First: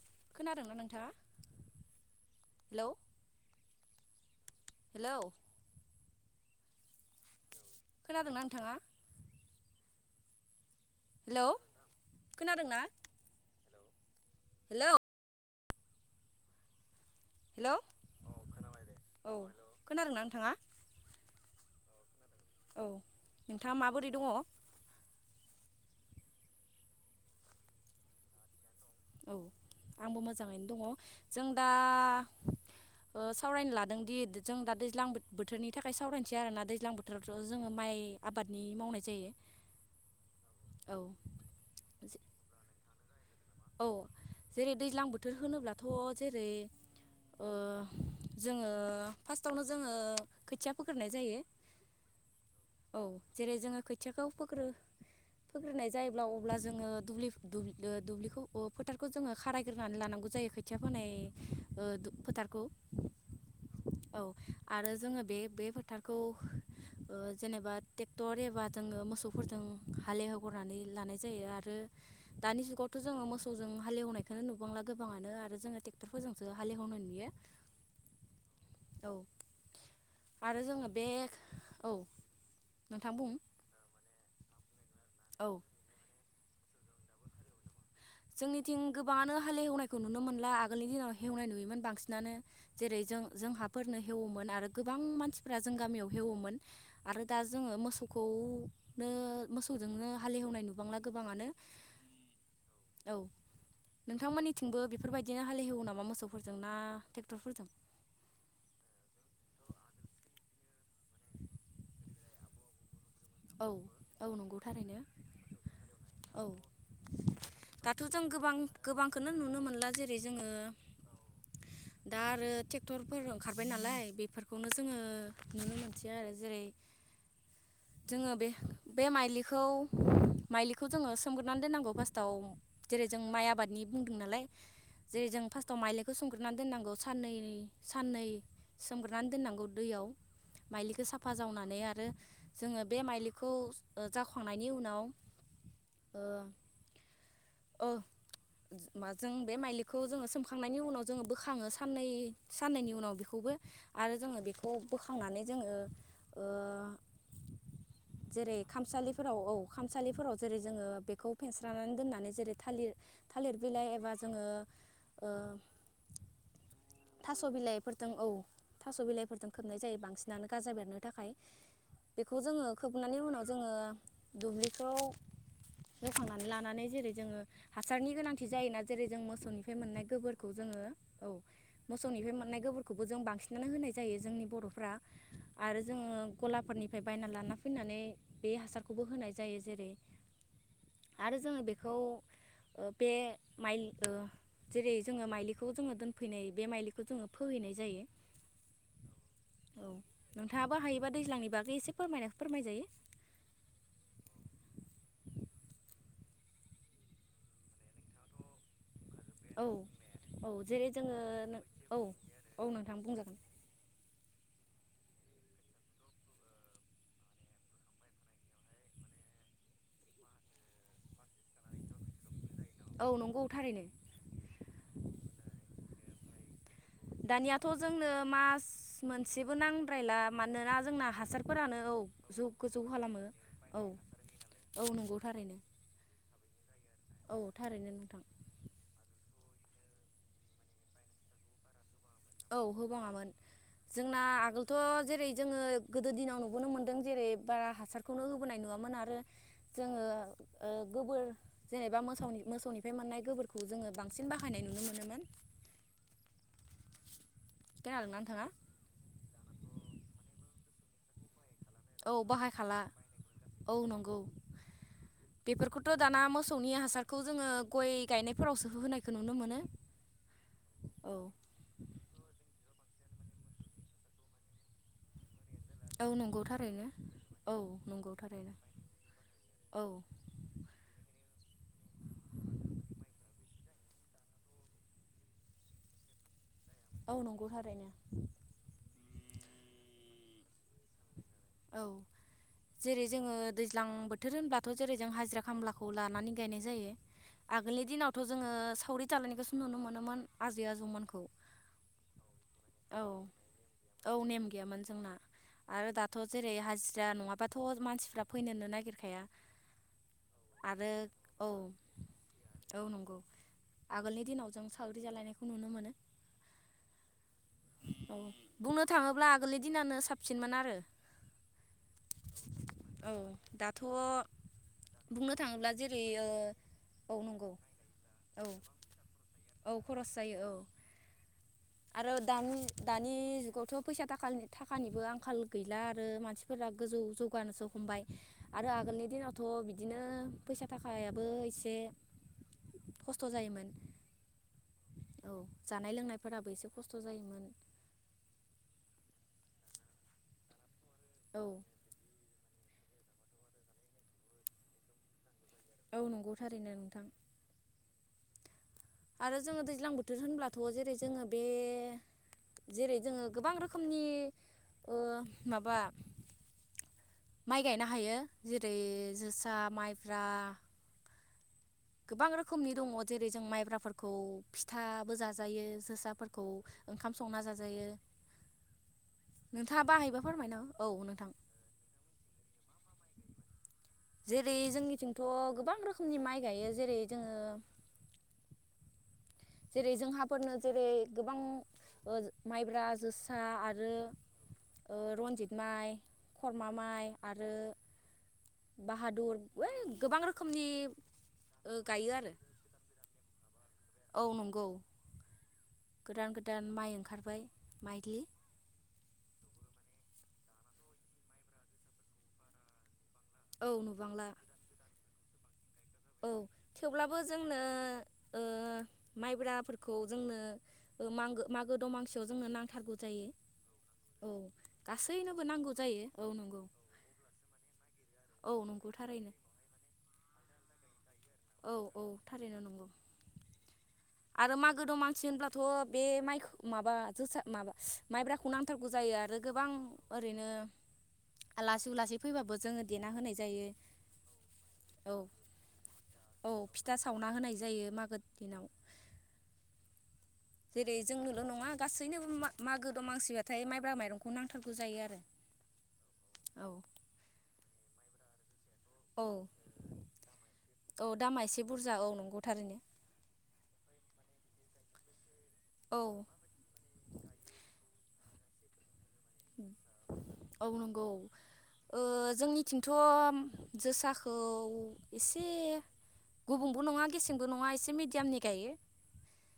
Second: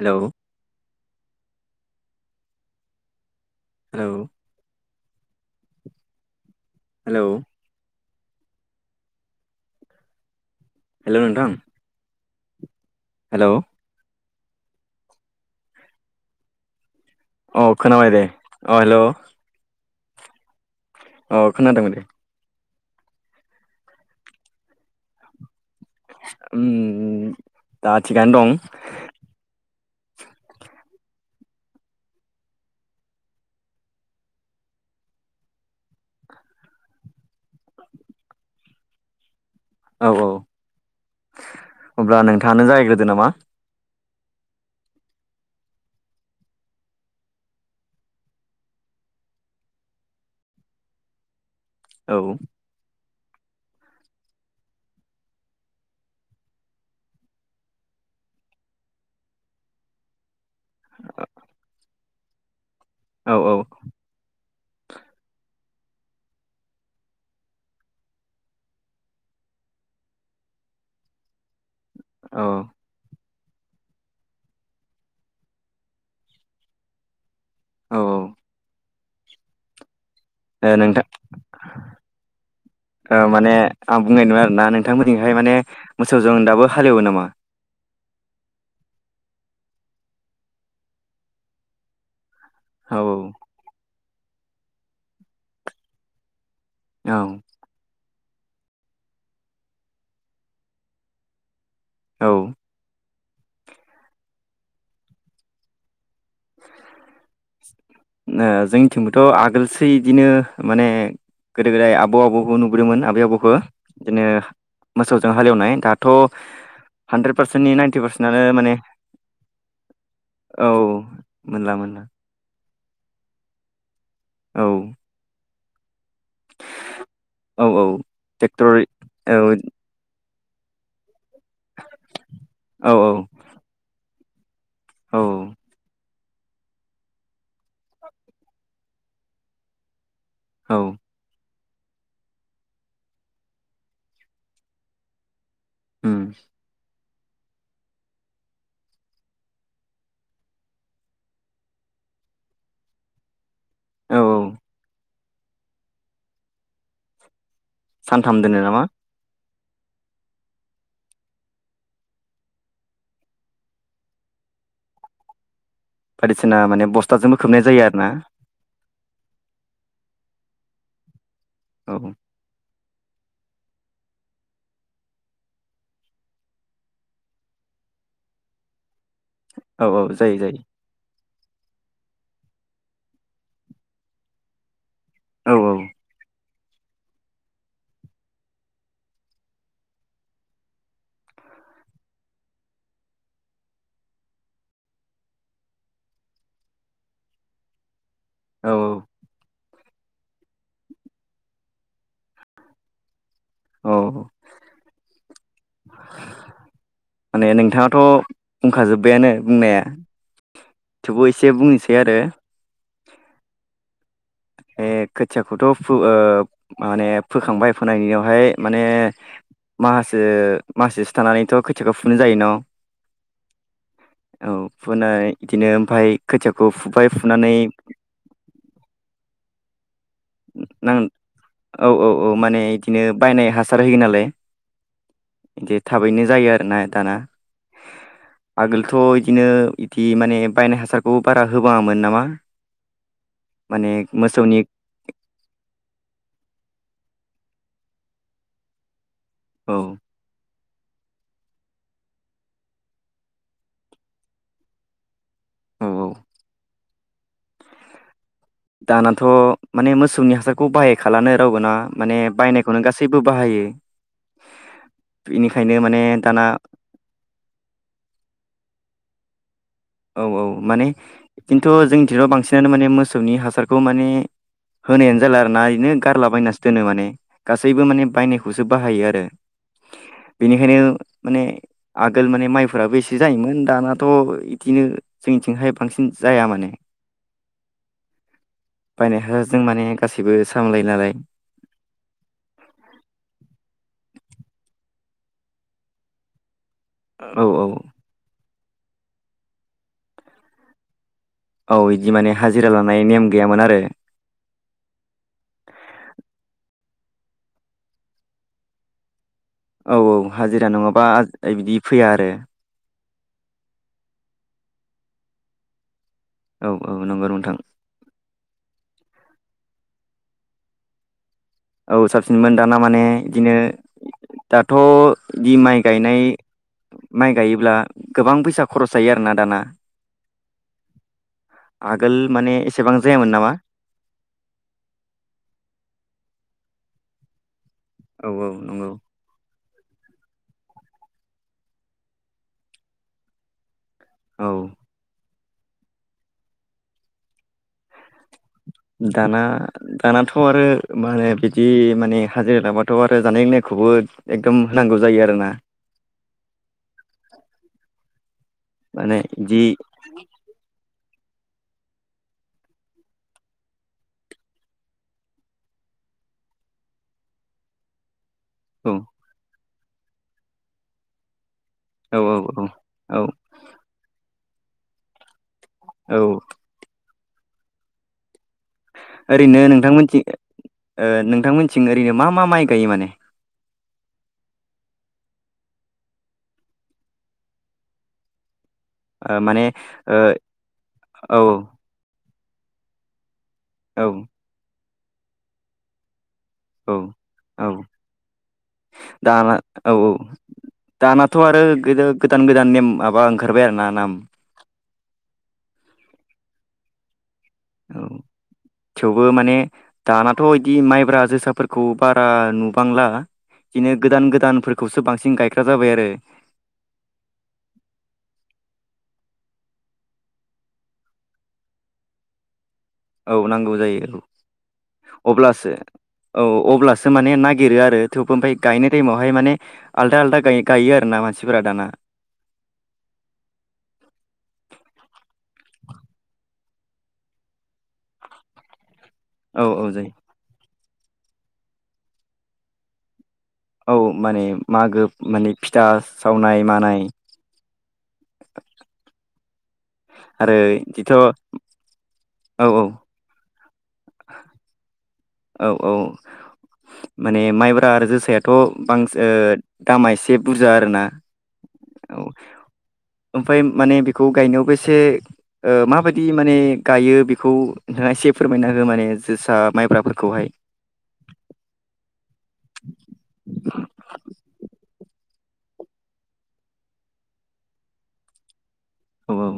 Hello खोनादोंना नोंथाङा hello? Hello? Hello? Hello? खोनादोंना नोंथाङा? हेल' नोंथां? खोनादों ना? हेल'? हेल'? अ हेलौ खोनाबाय दे अ हेल'। खोनादों ना नोंथाङा? अ खोनादोङो दे। औ नोंथाङा माबोरै दङ? ओम दा थिगानो दं। आंबो मोजाङैनो दङ जों दा ओ सावरायनो लादोंदि जों दा दैज्लां बोथोरनि थाखाय सावरायनोसै आरोना, दैज्लां बोथोरावथ' जोङो माइ आबादनि मावनाय जायो। औ औ औ अब्ला नोंथाङानो जागायग्रो दो नामा। औ जेरै दैज्लां बोथोर होनोब्लाथ' जेरै ओ जोङो फार्स्टआवनो जोङो खोथिया फोग्रोनाय जायो। औ। औ जेरै जोङो खोथियाखौ फोग्रो फोग्रोनाय जायोब्ला अब्ला जोङो दुब्लिखौ अ फोथारखौ जोङो खारायग्रोनानै लानांगौ जायो ओ खोथिया फोनाय फोथारखौ औ औ। औ आरो जोङो बे बे फोथारखौ जेनेबा ट्रेक्टर एबा जोङो मोसौफोरजों हालेवग्रोनानै लानाय जायो आरो औ दानि जुगावथ' जोङो मोसौजों हालेवनायखौनो नुबांला गोबाङानो आरो जोङो ट्रेक्टरफोरजोंसो हालेवनाय नुयो। औ ओ औ आरो जोङो नोंथां बे औ ओ नोंथां बुं माने आं बुंनाय नङा आरो ना नोंथां मोननिजोंहाय औ माने मोसौ जों दाबो हालेवो नामा जोंनिथिं गोबाङानो हालेवनायखौ नुनो मोनला आगोलनि दिनाव हेवनाय नुयोमोन बांसिनानो औ जेरै जों जोंहाफोरनो हेव आरो गोबां मानसिफ्रा जों गामियाव एवोमोन औ आरो दा जोङो मोसौ खौनो मोसौजोंनो हालेवनाय नुबांला गोबाङानो औ औ नोंथांमोननिथिंबो बेफोरबायदिनो हाल ऐववौ नामा मोसौखौ ओ जोंनिथिंबोथ' आगोलसै इदिनो माने गोदो गोदाय आबौ आबौ नुबोदोंमोन आं बेयावबखौ औ औ बिदिनो नंगौ थारैनो मोसौजों हालेवनाय दाथ' औ हानद्रेद पारसेन्टनि दाथ' नाइन्टि जों पारसेन्टनो गोबां माने गोबांखौनो नुनो मोनला जेरै जोङो औ मोनला मोनला टेक्टरफोर ओंखारबाय नालाय औ बेफोरखौनो जोङो [unintelligible] औ औ [unintelligible] जोङो बे ट्रेक्टर बे औ माइलिखौ माइलिखौ जोङो सो गोनानै दोननांगौ फासथ आव औ जेरै जों माइ आबादनि बुं बुं नालाय औ जेरै जों फार्स्टआव माइ होसोमग्रोनानै दोननांगौ साननै साननै सोमग्रोनानै दोननांगौ दैयाव माइलिखौ साफा जावना नै आरो जोङो बे माइलिखौ जावखांनायनि उनाव उम ओ ओ माजों बे माइलिखौ जोङो सोमखांनायनि उनाव जोङो बोखाङो साननै साननैनि उनाव बेखौबो आरो औ औ जोङो बेखौ बोख नानै जोङो सानथाम जेरै दोनो नामा खामसालिफोराव औ खामसालिफोराव जेरै जोङो बेखौ फेेनस्रानानै दोननानै जेरै थालिर थालिर बिलाइ एबा जोङो ओ बायदिसिना माने बस्थाजोंबो थास' खोबनाय जायो आरो ना बिलाइफोरजों औ थास' बिलाइफोरजों खोबनाय जायो बां सिनानो गाजा बेरनो थाखाय औ बेखौ जोङो खोबनायनि उनाव जोङो दुब्लिखौ बोखांनानै लानानै जेरै जोङो हासारनि गोनांथि जायोना जेरै जों मो सौनिफ्राय औ मोननाय औ जायो गोबोरखौ जायो जोङो औ मोसौनिफ्राय मोननाय गोबोरखौबो जों बांसिनानो होनाय जायो जोंनि बर'फ्रा औ आरो जोङो गलाफोरनि फ्राय बायना लाना फैनानै बे हासारखौबो होनाय जायो जेरै आरो जोङो बेखौ ओ बे मायलि ओ जेरै जोङो माइलिखौ जोङो दोनफैनाय बे माइलिखौ जोङो फोहैनाय जायो औ औ औ नोंथाङाबो हायोबा दैज्लांनि बाग गै एसे फोरमायना फोरमायजायो औ माने नोंथाङाथ बुंखाजोब बायानो औ बुंनाया औ जेरै थेवबो एसे बुंनिसै आरो थां बुंजागोन बे खोथियाखौथ फु ओ माने फोखांबाय फोनायनियावहाय माने माहासो मासे थानानैथ खोथियाखौ फुनो जायो न' औ नंगौ थारैनो औ फुनै इदिनो ओमफाय खोथिया दानियाथ' जोंनो मास मोन सेबो नां द्रायला मानोना नां जोंना हासारफोरानो औ जौ माने गोजौ बिदिनो खालामो बायनाय हासार औ होयो नालाय औ नंगौ थारैनो बिदि थाबैनो जायो आरोना दाना औ थारैनो नोंथां आगोलथ' इदि दिनो इदि माने बायनाय हासारखौ बारा होबाङामोन ना औ होबाङामोन जोंना मोसौनि आगोलथ' जेरै जोङो गोदो दिनाव नुबोनो मोनदों जेरै बारा हासारखौनो होबोनाय नुवामोन आरो औ जोङो ओ गोबोर जेनेबा मोसाव मोसौनिफ्राय मोननाय गोबोरखौ जोङो बांसिन बाहायनाय नुनो मोनोमोन औ औ [unintelligible] थाङा दानाथ' माने मोसौनि हासारखौ बाहायखालानो रावबो ना औ माने बाहाय खाला बायनायखौनो गासैबो बाहायो औ नंगौ बेनिखायनो बेफोरखौथ' माने दाना मोसौनि हासारखौ जोङो गय गायनायफोरावसो होनाय खौ नुनो मोनो औ औ माने औ खिन्थु जोंनिथिंथ बांसिनानो माने मोसौनि हासारखौ माने होनायानो जाला आरो ना ओरैनो औ गारला नंगौ बायनासो दोनो थारैनो माने औ गासैबो माने नंगौ थारैनो बायनायखौसो बाहायो आरो औ बेनिखायनो माने आगोल माने माइफोराबो एसे जायोमोन। दानाथ' बिदिनो जोंनिथिंहाय बांसिन जाया माने। औ नंगौ थारैनो। बायनाय हासाजों माने गाससिबो सामलाय नालाय। औ जेरै जोङो दैज्लां बोथोर होनबाथ' जेरै जों हाजिरा खामलाखौ लानानै गायनाय जायो औ औ आगोलनि दिनावथ' जोङो सावरि जालायनायखौसो नुनो मोनोमोन आजै आजैमोनखौ। औ इदि माने हाजिरा लानाय नेम गैयामोन आरो। औ नेम गैयामोन जोंना आरो दाथ' जेरै हाजिरा नङाबाथ' मानसिफ्रा फैनोनो नागिरखाया। औ औ हाजिरा आरो नङाबा औ बिदि फैया आरो। औ नंगौ आगोलनि दिनाव जों सावरि जालायनायखौ नुनो मोनोमोन। औ औ नंगौ। औ बुंनो थाङोब्ला आगोलनि दिनानो साबसिनमोन आरो औ साबसिनमोन दाना माने औ बिदिनो दाथ' दाथ' बुंनो बि थाङोब्ला माइ जेरै गायनाय ओ औ माइ नंगौ गायोब्ला गोबां औ फैसा खरस जायो आरोना दाना। औ खरस जायो औ आरो आगोल माने दानि एसेबां दानि जायामोन नामा जुगावथ' फैसा थाखालनि थाखानिबो आंखाल गैला आरो मानसिफोरा। गोजौ जौगानो हमबाय औ औ आरो नंगौ आगोलनि दिनावथ' दिनो फैसा थाखायाबो एसे खस्थ' जायोमोन। औ औ जानाय लोंनाय फोराबो एसे खस्थ' जायोमोन। दाना दानाथ' आरो मा होनो औ बिदि माने हा लाबाथ' आरो जानाय लोंनायखौबो एकदम होनांगौ जायो आरोना। औ नंगौ थारैनो नोंथां। माने आरो जोङो बिदि दैज्लां बोथोर होनब्लाथ' जेरै जोङो बे जेरै जोङो गोबां रोखोमनि ओ माबा माइ गायनो हायो। जेरै औ जोसा माइ ब्रा औ गोबां रोखोमनि दङ' औ जेरै जों माइब्राफोरखौ फिथाबो जा जाजायो औ जोसाफोरखौ ओंखाम संना जाजायो। ओरैनो नोंथाङा बाहायबा नोंथांमोनथि फोरमायना औ ओ नोंथां नोंथांमोनथिं ओरैनो मा मा माइ गायो माने? जेरै जोंनिथिंथ' गोबां रोखोमनि माइ गायो जेरै जोङो ओ माने जेरै ओ जोंहाफोरनो जेरै गोबां औ ओ माइब्रा जो औ ओ रनजित माइ खरमा औ माइ आरो औ बाहादुर दाना बै औ औ गोबां रोखोमनि दानाथ' आरो ओ गोदो गायो आरो गोदान गोदान नेम माबा ओंखारबाय आरोना। नाम औ नंगौ गोदान गो दान माइ ओंखारबाय औ माइलि थेवबो माने दानाथ' इदि माइब्रा जोसाफोरखौ बारा नुबांला औ इदिनो गोदान नुबांला गोदानफोरखौसो बां सिंन गाय औ थेवब्लाबो जोंनो ओ माइब्राफोरखौ जोंनो ओ मांगो मागो दमांसियाव जोंनो नां औ नांगौ जायो औ गासैनोबो अब्लासो नांगौ जायो औ नंगौ अब्लासो माने नागिरो आरो थेवबो ओमफ्राय औ गायनाय नंगौ टाइमावहाय थारैनो माने आलदा आलदा गाय गाय आरो ना मा। औ औ थारैनो नंगौ आरो मागो दंमानसि होनब्लाथ' बे माइखौ। माबा जोसा माबा माइब्राखौ नांथारग। नांगौ जायो आरो औ गोबां औ जायो ओरैनो। आ लासै उ लासै फैबाबो जोङो देना होनाय। जायो औ माने मागो औ माने फिथा। औ सावनाय फिथा मानाय सावना होनाय जायो। बेयो मागोद। दिनाव। आरो जेरै बिदिथ' जोंनोल' औ नङा गासैनोबो मा। औ मागो दंमांसिआ। थाय माइ। बा माइरंखौ नांथारगौ जायो आरो। औ औ माने माइब्रा आरो। जोसाया। थ' बांस औ ओ दामा एसे बुरजा आरोना औ दामा एसे बुरजा औ ओम। नंगौ थारैनो ओमफाय माने बेखौ गायनायावबो एसे ओ औ माबायदि माने गायो बेखौ नोंथाङा एसे फोरमायना हो माने जोसा माइब्राफोर औ नंगौ ओ जोंनि खिन्थ जोसाखौ एसे गुबुंबो नङा गेसेंबो नङा एसे मिडियामनि गायो औ औ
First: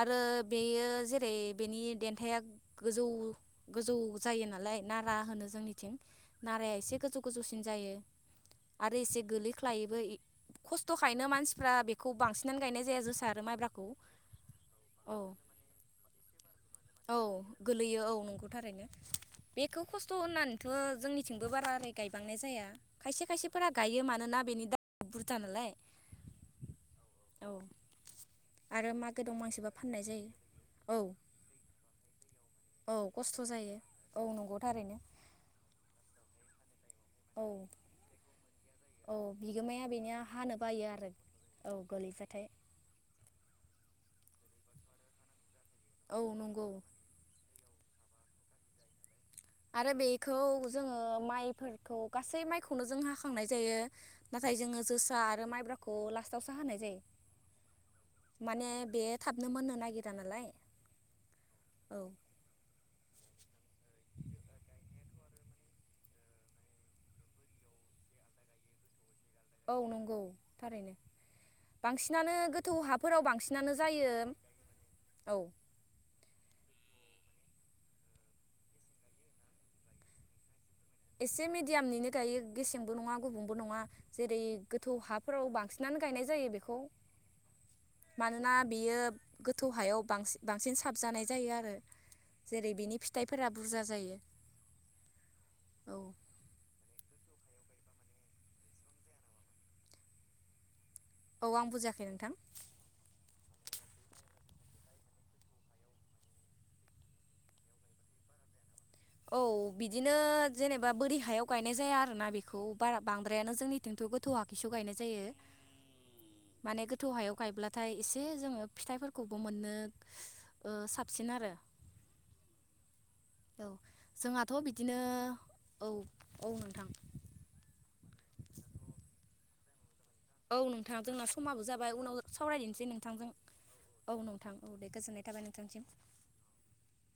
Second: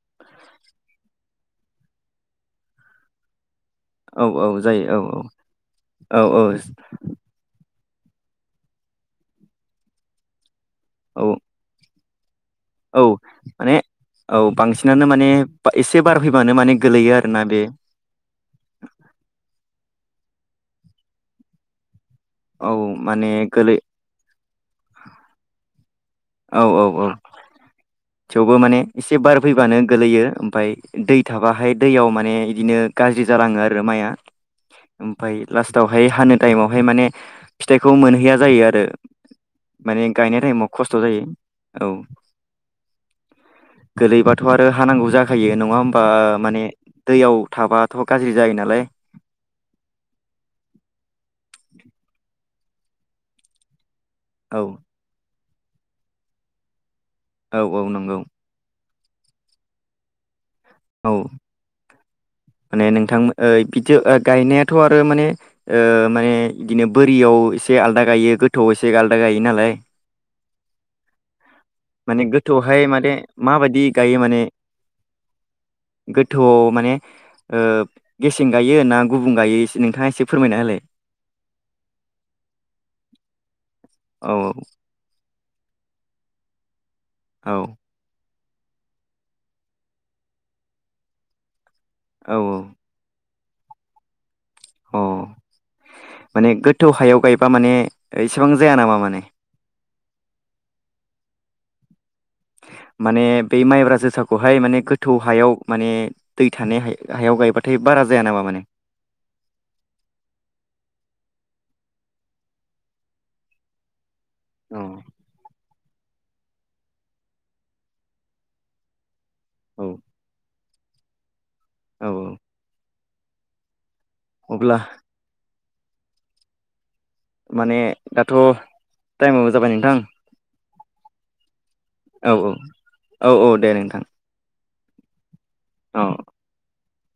आरो बेयो जेरै बेनि देन्थाया गोजौ गोजौ जायो औ औ नालाय नारा औ होनो जोंनिथिं औ औ नाराया एसे गोजौ गोजौसिन जायो आरो एसे गोलैख्लायबो खस्थखायनो औ मानसिफ्रा बे खौ बांसि औ माने औ बांसिनानो औ माने एसे बार फैबानो माने गोलैयो आरोना बे खायनो बेखौ खस्थ होननानैथ जोंनिथिंबो बारा ओरै गायबांनाय जाया औ खायसे माने खायसेफोरा गोलै गायो मानोना बेनि दा बुरजा नालाय औ औ औ थेवबो माने आरो एसे मागो बार दमासिबा फैबानो फाननाय गोलैयो जायो ओमफाय औ दै थाबाहाय दैयाव माने इदिनो औ गाज्रि खस्थ' जालाङो जायो आरो माया औ नंगौ थारैनो ओमफाय लास्ट आवहाय नाय टायेमाव बेहाय माने औ फिथाइखौ मोनहैया जायो आरो औ बिगोमाया माने बेनिया गायनाय हानो टाइमाव बायो खस्थ' आरो जायो औ गोलैबाथाय गोलैबाथ आरो हानांगौ जाखायो नङा होमबा औ माने नंगौ दैयाव थाबाथ गाज्रि जायो नालाय आरो बेखौ जोङो माइफोरखौ गासै माइ खौनो जों हाखांनाय जायो नाथाय औ जोङो जोसा आरो माइ ब्राखौ लास्थावसो हानाय जायो औ औ नंगौ माने बे थाबनो मोननो नागिरा नालाय औ औ माने नोंथांमोन [unintelligible] गायनायाथ' आरो माने ओ माने इदिनो बोरियाव एसे आलदा गायो गोथौआव एसे आ [unintelligible] गायो नालाय। औ नंगौ थारैनो। माने बांसिनानो गोथौ गोथौआवहाय माने हाफोराव बांसिनानो माबायदि जायो गायो माने औ गोथौ माने ओ गेसें गायो ना गुबुं गायो एसे नोंथाङा एसे फोरमायना होलाय। एसे मिडियामनिनो गायो गेसेंबो नङा गुबुंबो नङा औ जेरै गोथौ हाब फोराव बांसिनानो गायनाय जायो बेखौ। औ। मानोना बियो गोथौ हायाव बांसिन बांसिन साबजानाय जायो आरो। औ जेरै बिनि फिथाइ फोरा बुरजा जायो। अ। औ माने गोथौ हायाव। गायबा माने इसेबां जाया नामा माने औ आं बुजियाखै माने बे माइब्रा जोसाखौहाय माने गोथौ हायाव माने दै थानाय हायाव गायबाथाय बारा जाया नामा माने औ बिदिनो जेनेबा बोरि हायाव गायनाय जाया आरोोना बेखौ बारा बांद्रायानो जोंनिथिंथ' गो थौ आखिसु औ गायनाय जायो। माने गोथौ हायाव गायब्लाथाय एसे जोङो फिथाइफोरखौ खौबो मोनो। साबसिन आरो औ औ औ जोंहाथ' अब्ला बिदिनो औ औ नोंथां माने दाथ' टाइमावो जाबाय नोंथां। औ नोंथाङा जोंना समाबो जाबाय उनाव औ सावरायदिसै नोंथांजों औ औ दे औ नोंथां औ दे गोजोननाय थाबाय न औ [unintelligible]